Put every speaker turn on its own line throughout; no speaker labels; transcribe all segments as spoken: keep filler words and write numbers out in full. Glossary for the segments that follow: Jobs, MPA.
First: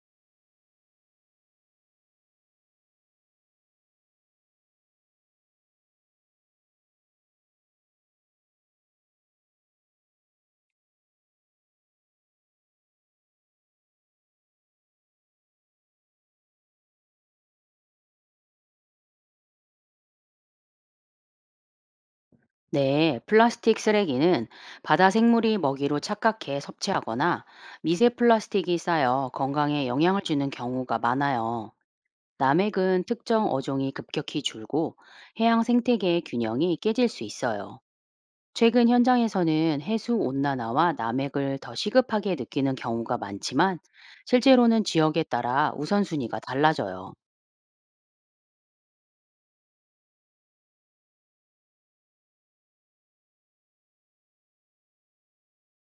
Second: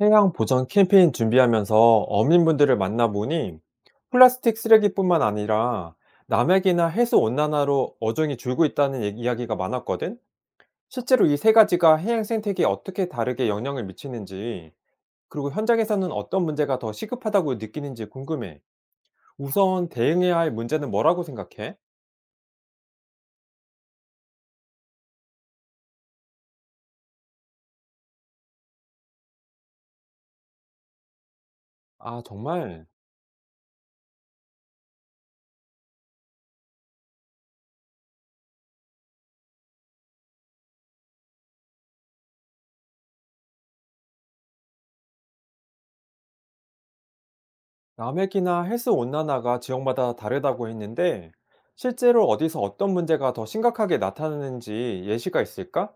해양 보전 캠페인 준비하면서 어민분들을 만나보니 플라스틱 쓰레기뿐만 아니라 남획이나 해수 온난화로 어종이 줄고 있다는 얘기- 이야기가 많았거든? 실제로 이 세 가지가 해양 생태계에 어떻게 다르게 영향을 미치는지, 그리고 현장에서는 어떤 문제가 더 시급하다고 느끼는지 궁금해. 우선 대응해야 할 문제는 뭐라고 생각해?
네, 플라스틱 쓰레기는 바다 생물이 먹이로 착각해 섭취하거나 미세 플라스틱이 쌓여 건강에 영향을 주는 경우가 많아요.
아, 정말.
남획은 특정 어종이 급격히 줄고 해양 생태계의 균형이 깨질 수 있어요. 최근 현장에서는 해수 온난화와 남획을 더 시급하게 느끼는 경우가 많지만, 실제로는 지역에 따라 우선순위가 달라져요.
남획이나 해수 온난화가 지역마다 다르다고 했는데, 실제로 어디서 어떤 문제가 더 심각하게 나타나는지 예시가 있을까?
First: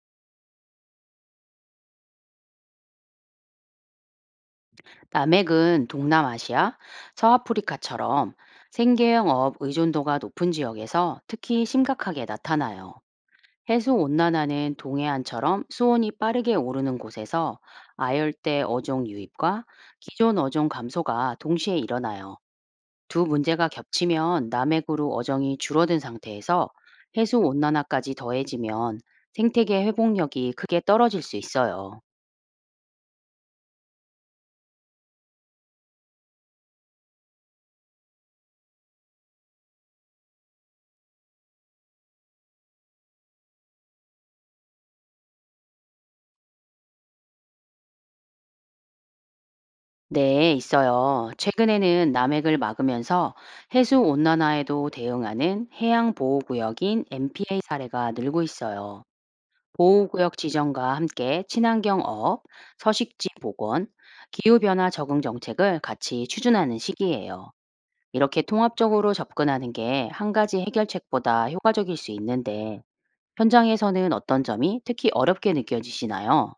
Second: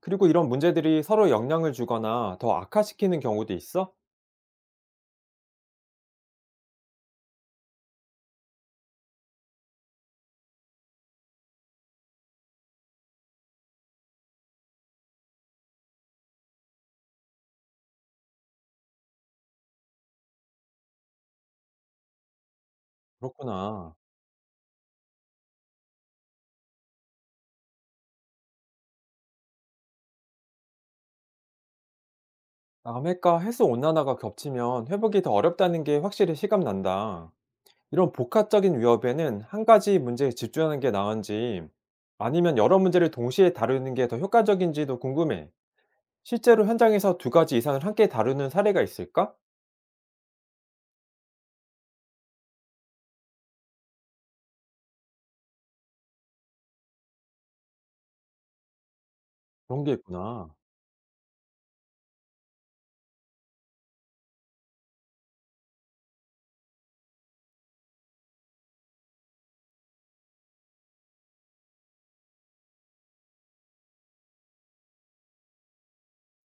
그리고 이런 문제들이 서로 영향을 주거나 더 악화시키는 경우도 있어?
남핵은 동남아시아, 서아프리카처럼 생계형업 의존도가 높은 지역에서 특히 심각하게 나타나요. 해수 온난화는 동해안처럼 수온이 빠르게 오르는 곳에서 아열대 어종 유입과 기존 어종 감소가 동시에 일어나요. 두 문제가
그렇구나.
겹치면 남핵으로 어종이 줄어든 상태에서 해수 온난화까지 더해지면 생태계 회복력이 크게 떨어질 수 있어요.
남해과 해수 온난화가 겹치면 회복이 더 어렵다는 게 확실히 실감난다. 이런 복합적인 위협에는 한 가지 문제에 집중하는 게 나은지 아니면 여러 문제를 동시에 다루는 게 더 효과적인지도 궁금해. 실제로 현장에서 두 가지 이상을 함께 다루는 사례가 있을까?
네, 있어요. 최근에는 남핵을 막으면서 해수 온난화에도 대응하는 해양 보호 구역인 엠피에이 사례가 늘고 있어요.
그런 게
보호 구역
있구나.
지정과 함께 친환경 어업, 서식지 복원, 기후 변화 적응 정책을 같이 추진하는 시기예요. 이렇게 통합적으로 접근하는 게 한 가지 해결책보다 효과적일 수 있는데, 현장에서는 어떤 점이 특히 어렵게 느껴지시나요?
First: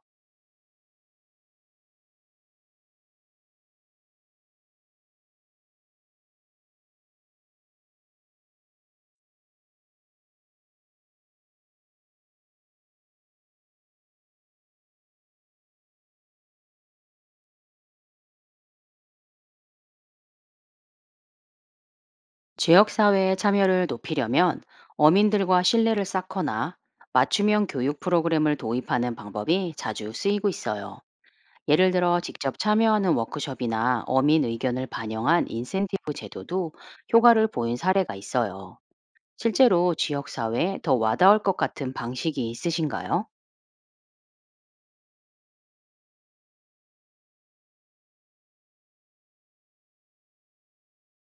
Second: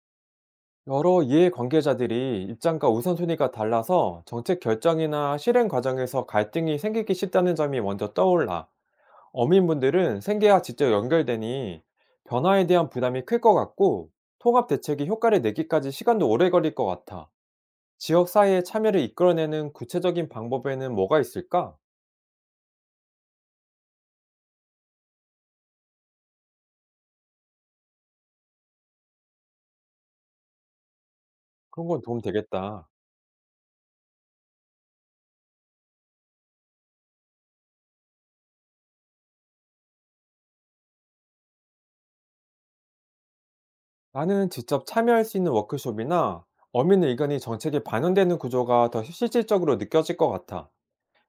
여러 이해관계자들이 입장과 우선순위가 달라서 정책 결정이나 실행 과정에서 갈등이 생기기 쉽다는 점이 먼저 떠올라. 어민분들은 생계와 직접 연결되니 변화에 대한 부담이 클 것 같고 통합 대책이 효과를 내기까지 시간도 오래 걸릴 것 같아. 지역 사회의 참여를 이끌어내는 구체적인 방법에는 뭐가 있을까?
지역사회의 참여를 높이려면 어민들과 신뢰를 쌓거나 맞춤형 교육 프로그램을 도입하는 방법이 자주 쓰이고 있어요.
그런
예를
건 도움
들어 직접
되겠다.
참여하는 워크숍이나 어민 의견을 반영한 인센티브 제도도 효과를 보인 사례가 있어요. 실제로 지역사회에 더 와닿을 것 같은 방식이 있으신가요?
나는 직접 참여할 수 있는 워크숍이나 어민 의견이 정책에 반영되는 구조가 더 실질적으로 느껴질 것 같아.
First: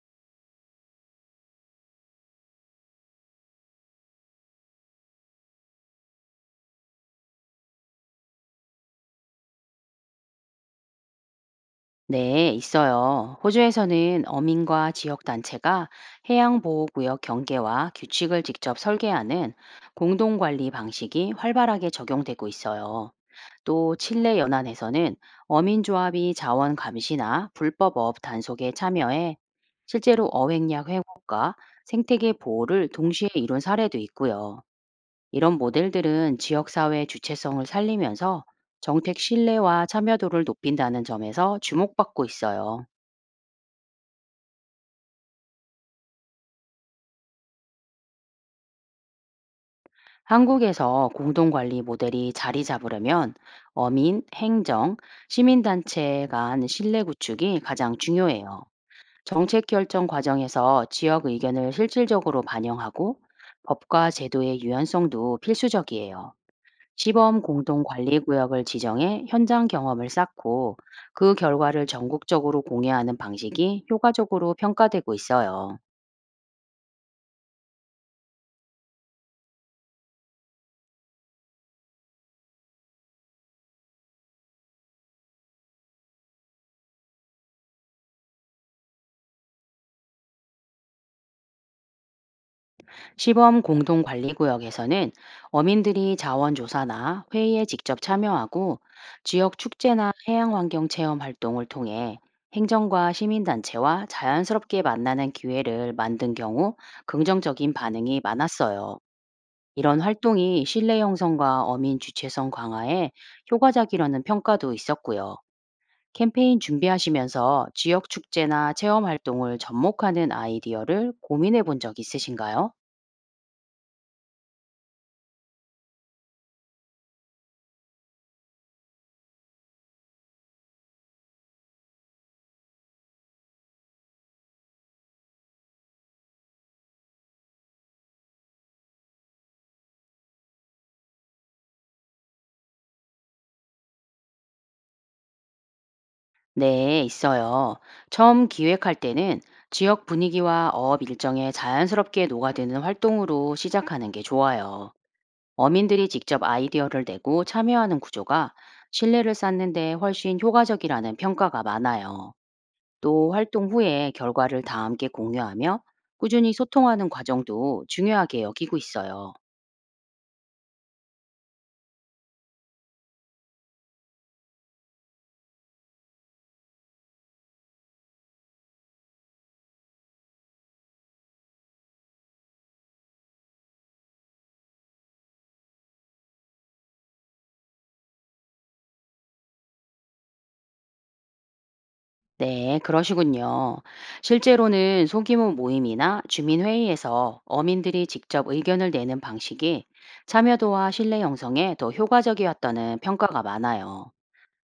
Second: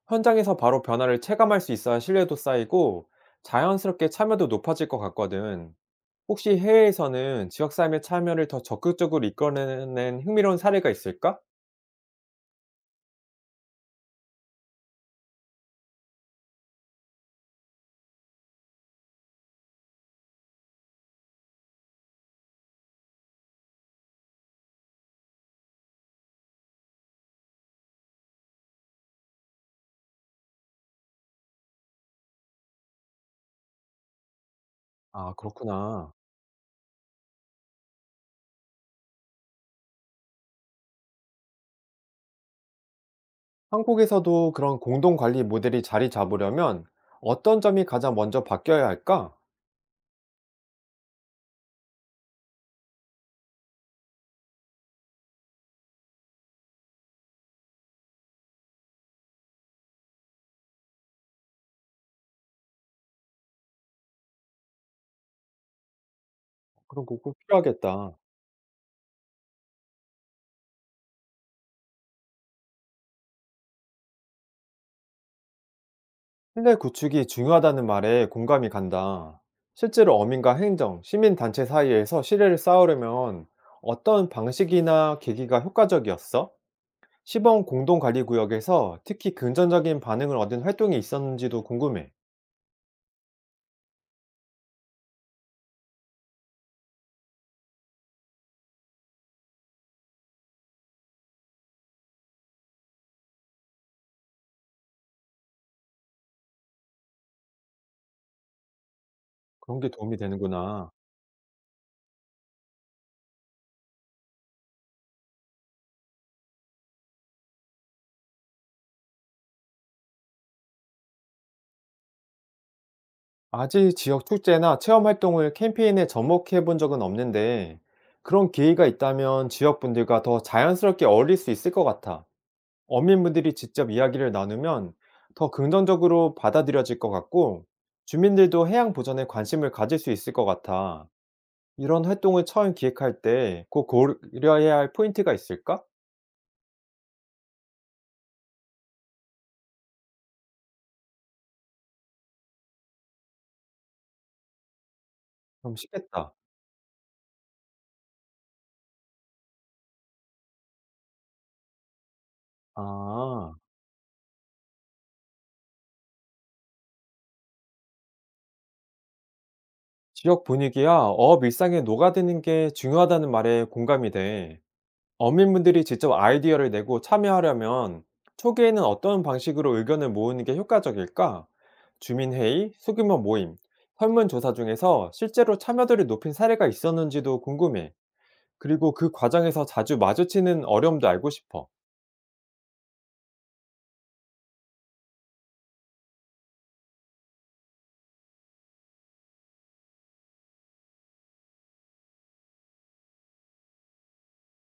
현장에서 바로 변화를 체감할 수 있어야 신뢰도 쌓이고 자연스럽게 참여도 높아질 것 같거든. 혹시 해외에서는 지역 삶의 참여를 더 적극적으로 이끌어내는 흥미로운 사례가 있을까?
네, 있어요. 호주에서는 어민과 지역단체가 해양보호구역 경계와 규칙을 직접 설계하는 공동관리 방식이 활발하게 적용되고 있어요. 또 칠레 연안에서는 어민조합이 자원 감시나 불법업 단속에 참여해 실제로 어획량 회복과 생태계 보호를 동시에 이룬 사례도 있고요.
아,
이런
그렇구나.
모델들은 지역사회의 주체성을 살리면서 정책 신뢰와 참여도를 높인다는 점에서 주목받고 있어요.
한국에서도 그런 공동 관리 모델이 자리 잡으려면 어떤 점이 가장 먼저 바뀌어야 할까?
한국에서 공동관리 모델이 자리 잡으려면 어민, 행정, 시민단체 간 신뢰 구축이 가장 중요해요. 정책 결정 과정에서 지역 의견을 실질적으로 반영하고 법과 제도의 유연성도 필수적이에요.
그런 거 꼭
시범 공동
필요하겠다.
관리 구역을 지정해 현장 경험을 쌓고 그 결과를 전국적으로 공유하는 방식이 효과적으로 평가되고 있어요.
신뢰 구축이 중요하다는 말에 공감이 간다. 실제로 어민과 행정, 시민단체 사이에서 신뢰를 쌓으려면 어떤 방식이나 계기가 효과적이었어? 시범 공동관리구역에서 특히 긍정적인 반응을 얻은 활동이 있었는지도 궁금해.
시범 공동 관리 구역에서는 어민들이 자원조사나 회의에 직접 참여하고 지역 축제나 해양 환경 체험 활동을 통해 행정과 시민단체와 자연스럽게 만나는 기회를 만든 경우 긍정적인 반응이 많았어요.
그런 게
이런
도움이
활동이
되는구나.
신뢰 형성과 어민 주체성 강화에 효과적이라는 평가도 있었고요. 캠페인 준비하시면서 지역 축제나 체험 활동을 접목하는 아이디어를 고민해 본 적 있으신가요?
아직 지역 축제나 체험 활동을 캠페인에 접목해 본 적은 없는데 그런 기회가 있다면 지역분들과 더 자연스럽게 어울릴 수 있을 것 같아. 어민분들이 직접 이야기를 나누면 더 긍정적으로 받아들여질 것 같고, 주민들도 해양 보전에 관심을 가질 수 있을 것 같아. 이런 활동을 처음 기획할 때 꼭 고려해야 할 포인트가 있을까?
네, 있어요. 처음 기획할 때는 지역 분위기와 어업 일정에 자연스럽게 녹아드는 활동으로 시작하는 게 좋아요.
그럼
어민들이
쉽겠다.
직접 아이디어를 내고 참여하는 구조가 신뢰를 쌓는 데 훨씬 효과적이라는 평가가 많아요. 또
아,
활동 후에 결과를 다 함께 공유하며 꾸준히 소통하는 과정도 중요하게 여기고 있어요.
지역 분위기와 어업 일상에 녹아드는 게 중요하다는 말에 공감이 돼. 어민분들이 직접 아이디어를 내고 참여하려면 초기에는 어떤 방식으로 의견을 모으는 게 효과적일까? 주민회의, 소규모 모임, 설문조사 중에서 실제로 참여도를 높인 사례가 있었는지도 궁금해. 그리고 그 과정에서 자주 마주치는 어려움도 알고 싶어.
네, 그러시군요. 실제로는 소규모 모임이나 주민회의에서 어민들이 직접 의견을 내는 방식이 참여도와 신뢰 형성에 더 효과적이었다는 평가가 많아요.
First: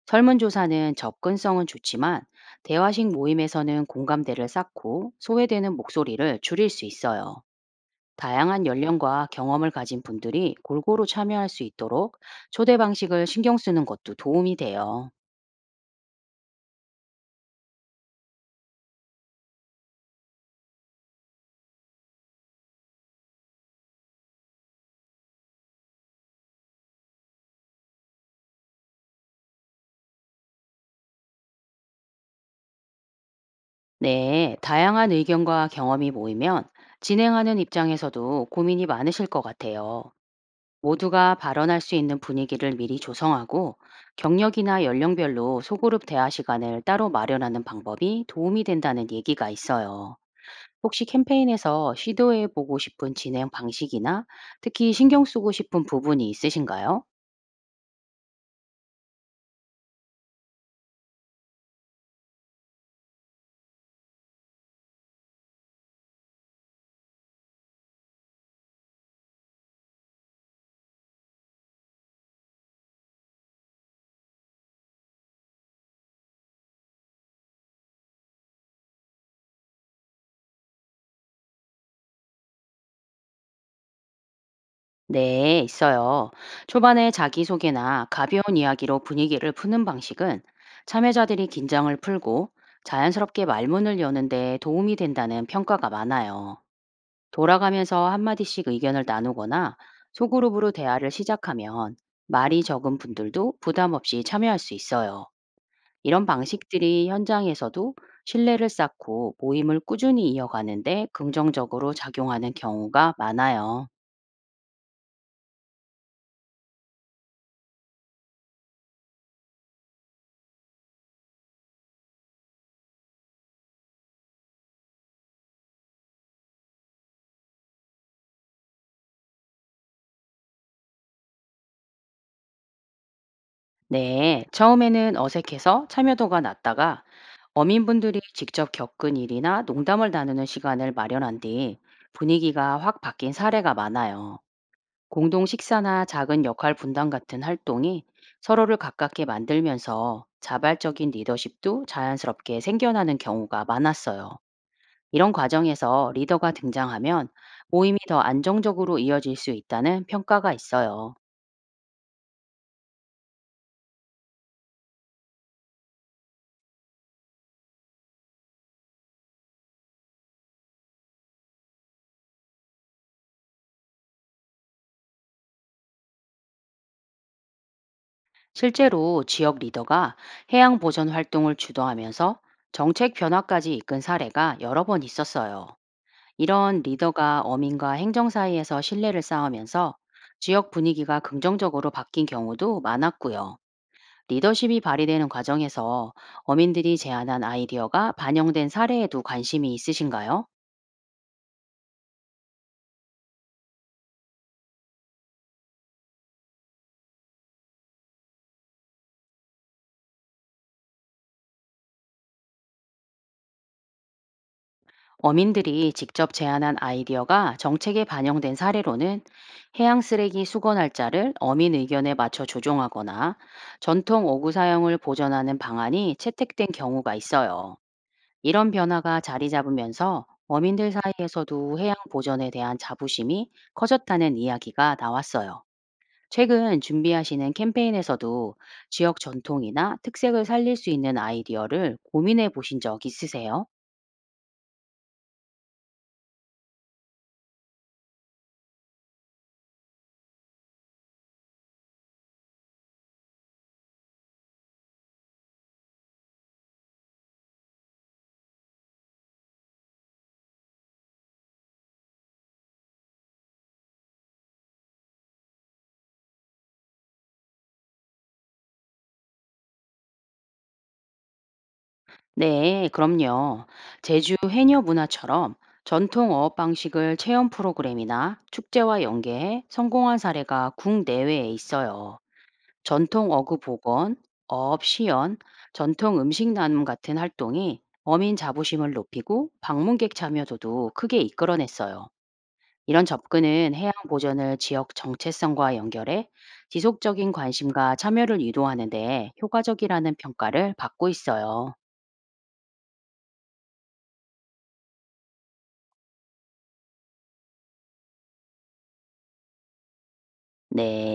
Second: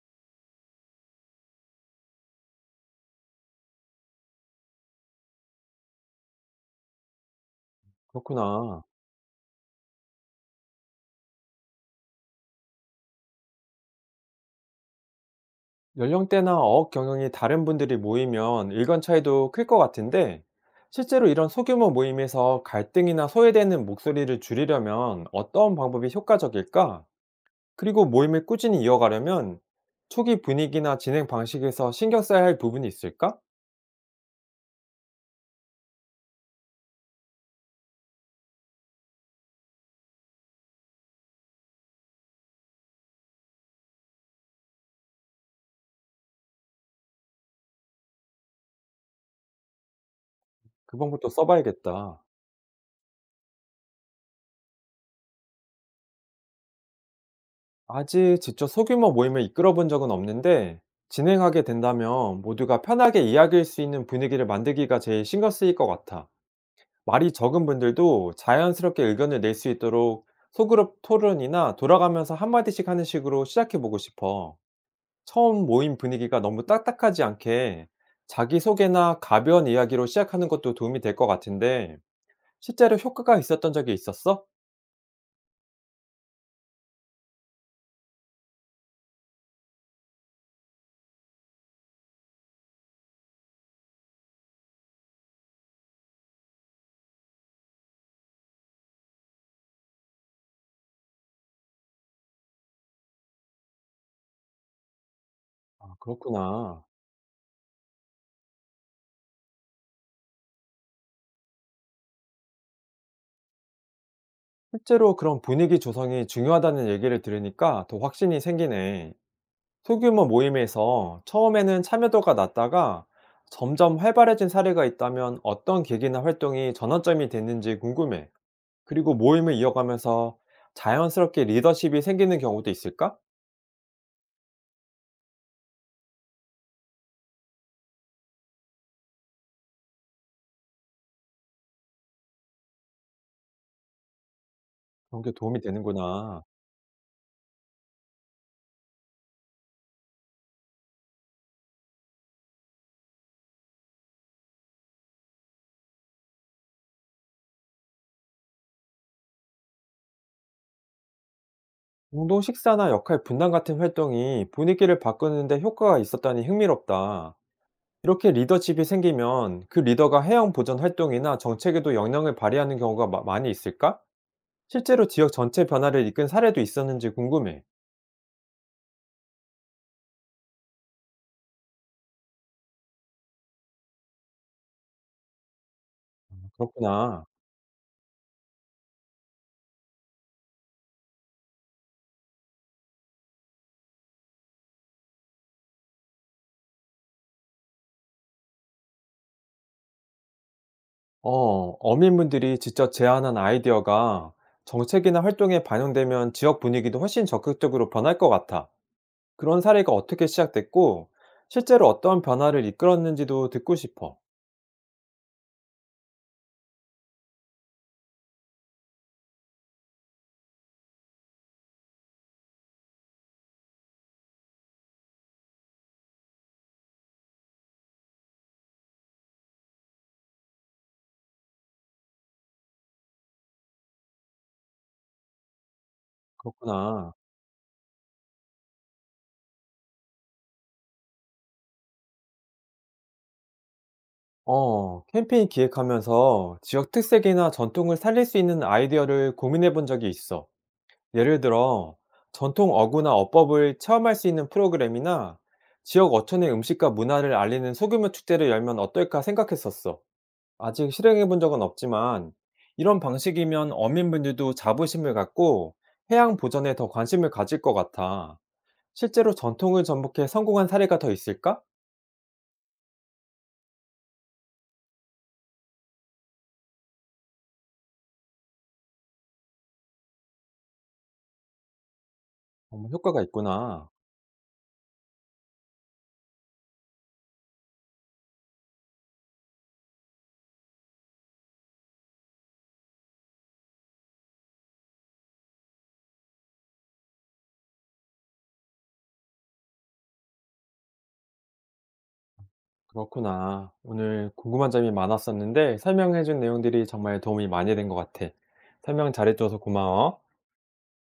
설문조사는 접근성은 좋지만 대화식 모임에서는 공감대를 쌓고 소외되는 목소리를 줄일 수 있어요. 다양한
그렇구나.
연령과 경험을 가진 분들이 골고루 참여할 수 있도록 초대 방식을 신경 쓰는 것도 도움이 돼요.
연령대나 어업 경영이 다른 분들이 모이면 일관 차이도 클 것 같은데, 실제로 이런 소규모 모임에서 갈등이나 소외되는 목소리를 줄이려면 어떤 방법이 효과적일까? 그리고 모임을 꾸준히 이어가려면 초기 분위기나 진행 방식에서 신경 써야 할 부분이 있을까?
네, 다양한 의견과 경험이 모이면 진행하는 입장에서도 고민이 많으실 것 같아요. 모두가 발언할 수 있는 분위기를 미리 조성하고 경력이나 연령별로 소그룹 대화 시간을 따로 마련하는 방법이 도움이 된다는 얘기가 있어요.
그
혹시
방법도
캠페인에서
써봐야겠다.
시도해 보고 싶은 진행 방식이나 특히 신경 쓰고 싶은 부분이 있으신가요?
아직 직접 소규모 모임을 이끌어 본 적은 없는데 진행하게 된다면 모두가 편하게 이야기할 수 있는 분위기를 만들기가 제일 신경 쓰일 것 같아. 말이 적은 분들도 자연스럽게 의견을 낼 수 있도록 소그룹 토론이나 돌아가면서 한마디씩 하는 식으로 시작해 보고 싶어. 처음 모임 분위기가 너무 딱딱하지 않게 자기소개나 가벼운 이야기로 시작하는 것도 도움이 될 것 같은데 실제로 효과가 있었던 적이 있었어?
네, 있어요. 초반에 자기소개나 가벼운 이야기로 분위기를 푸는 방식은 참여자들이 긴장을 풀고 자연스럽게 말문을 여는 데 도움이 된다는 평가가 많아요. 돌아가면서 한마디씩 의견을 나누거나 소그룹으로 대화를 시작하면 말이 적은 분들도 부담 없이 참여할 수 있어요.
아,
이런
그렇구나.
방식들이 현장에서도 신뢰를 쌓고 모임을 꾸준히 이어가는데 긍정적으로 작용하는 경우가 많아요.
실제로 그런 분위기 조성이 중요하다는 얘기를 들으니까 더 확신이 생기네. 소규모 모임에서 처음에는 참여도가 낮다가 점점 활발해진 사례가 있다면 어떤 계기나 활동이 전환점이 됐는지 궁금해. 그리고 모임을 이어가면서 자연스럽게 리더십이 생기는 경우도 있을까?
네, 처음에는 어색해서 참여도가 낮다가 어민분들이 직접 겪은 일이나 농담을 나누는 시간을 마련한 뒤 분위기가 확 바뀐 사례가 많아요.
그런 게
공동
도움이
식사나
되는구나.
작은 역할 분담 같은 활동이 서로를 가깝게 만들면서 자발적인 리더십도 자연스럽게 생겨나는 경우가 많았어요. 이런 과정에서 리더가 등장하면 모임이 더 안정적으로 이어질 수 있다는 평가가 있어요.
공동 식사나 역할 분담 같은 활동이 분위기를 바꾸는데 효과가 있었다니 흥미롭다. 이렇게 리더십이 생기면 그 리더가 해양 보전 활동이나 정책에도 영향을 발휘하는 경우가 마- 많이 있을까? 실제로 지역 전체 변화를 이끈 사례도 있었는지 궁금해.
실제로 지역 리더가 해양 보전 활동을 주도하면서 정책 변화까지 이끈 사례가 여러 번 있었어요. 이런
그렇구나.
리더가 어민과 행정 사이에서 신뢰를 쌓으면서 지역 분위기가 긍정적으로 바뀐 경우도 많았고요. 리더십이 발휘되는 과정에서 어민들이 제안한 아이디어가 반영된 사례에도 관심이 있으신가요?
어, 어민분들이 직접 제안한 아이디어가 정책이나 활동에 반영되면 지역 분위기도 훨씬 적극적으로 변할 것 같아. 그런 사례가 어떻게 시작됐고, 실제로 어떤 변화를 이끌었는지도 듣고 싶어.
어민들이 직접 제안한 아이디어가 정책에 반영된 사례로는 해양 쓰레기 수거 날짜를 어민 의견에 맞춰 조정하거나 전통 오구 사용을 보전하는 방안이 채택된 경우가 있어요. 이런 변화가 자리 잡으면서 어민들 사이에서도 해양 보전에 대한 자부심이 커졌다는 이야기가 나왔어요. 최근
그렇구나.
준비하시는 캠페인에서도 지역 전통이나 특색을 살릴 수 있는 아이디어를 고민해 보신 적 있으세요?
어, 캠페인 기획하면서 지역 특색이나 전통을 살릴 수 있는 아이디어를 고민해 본 적이 있어. 예를 들어, 전통 어구나 어법을 체험할 수 있는 프로그램이나 지역 어촌의 음식과 문화를 알리는 소규모 축제를 열면 어떨까 생각했었어. 아직 실행해 본 적은 없지만, 이런 방식이면 어민분들도 자부심을 갖고 해양 보전에 더 관심을 가질 것 같아. 실제로 전통을 전복해 성공한 사례가 더 있을까?
네, 그럼요. 제주 해녀 문화처럼 전통 어업 방식을 체험 프로그램이나 축제와 연계해 성공한 사례가 국내외에 있어요.
어 효과가
전통 어구
있구나.
복원, 어업 시연, 전통 음식 나눔 같은 활동이 어민 자부심을 높이고 방문객 참여도도 크게 이끌어냈어요. 이런 접근은 해양 보전을 지역 정체성과 연결해 지속적인 관심과 참여를 유도하는 데 효과적이라는 평가를 받고 있어요.
그렇구나. 오늘 궁금한 점이 많았었는데 설명해준 내용들이 정말 도움이 많이 된 것 같아. 설명 잘해줘서 고마워.
네.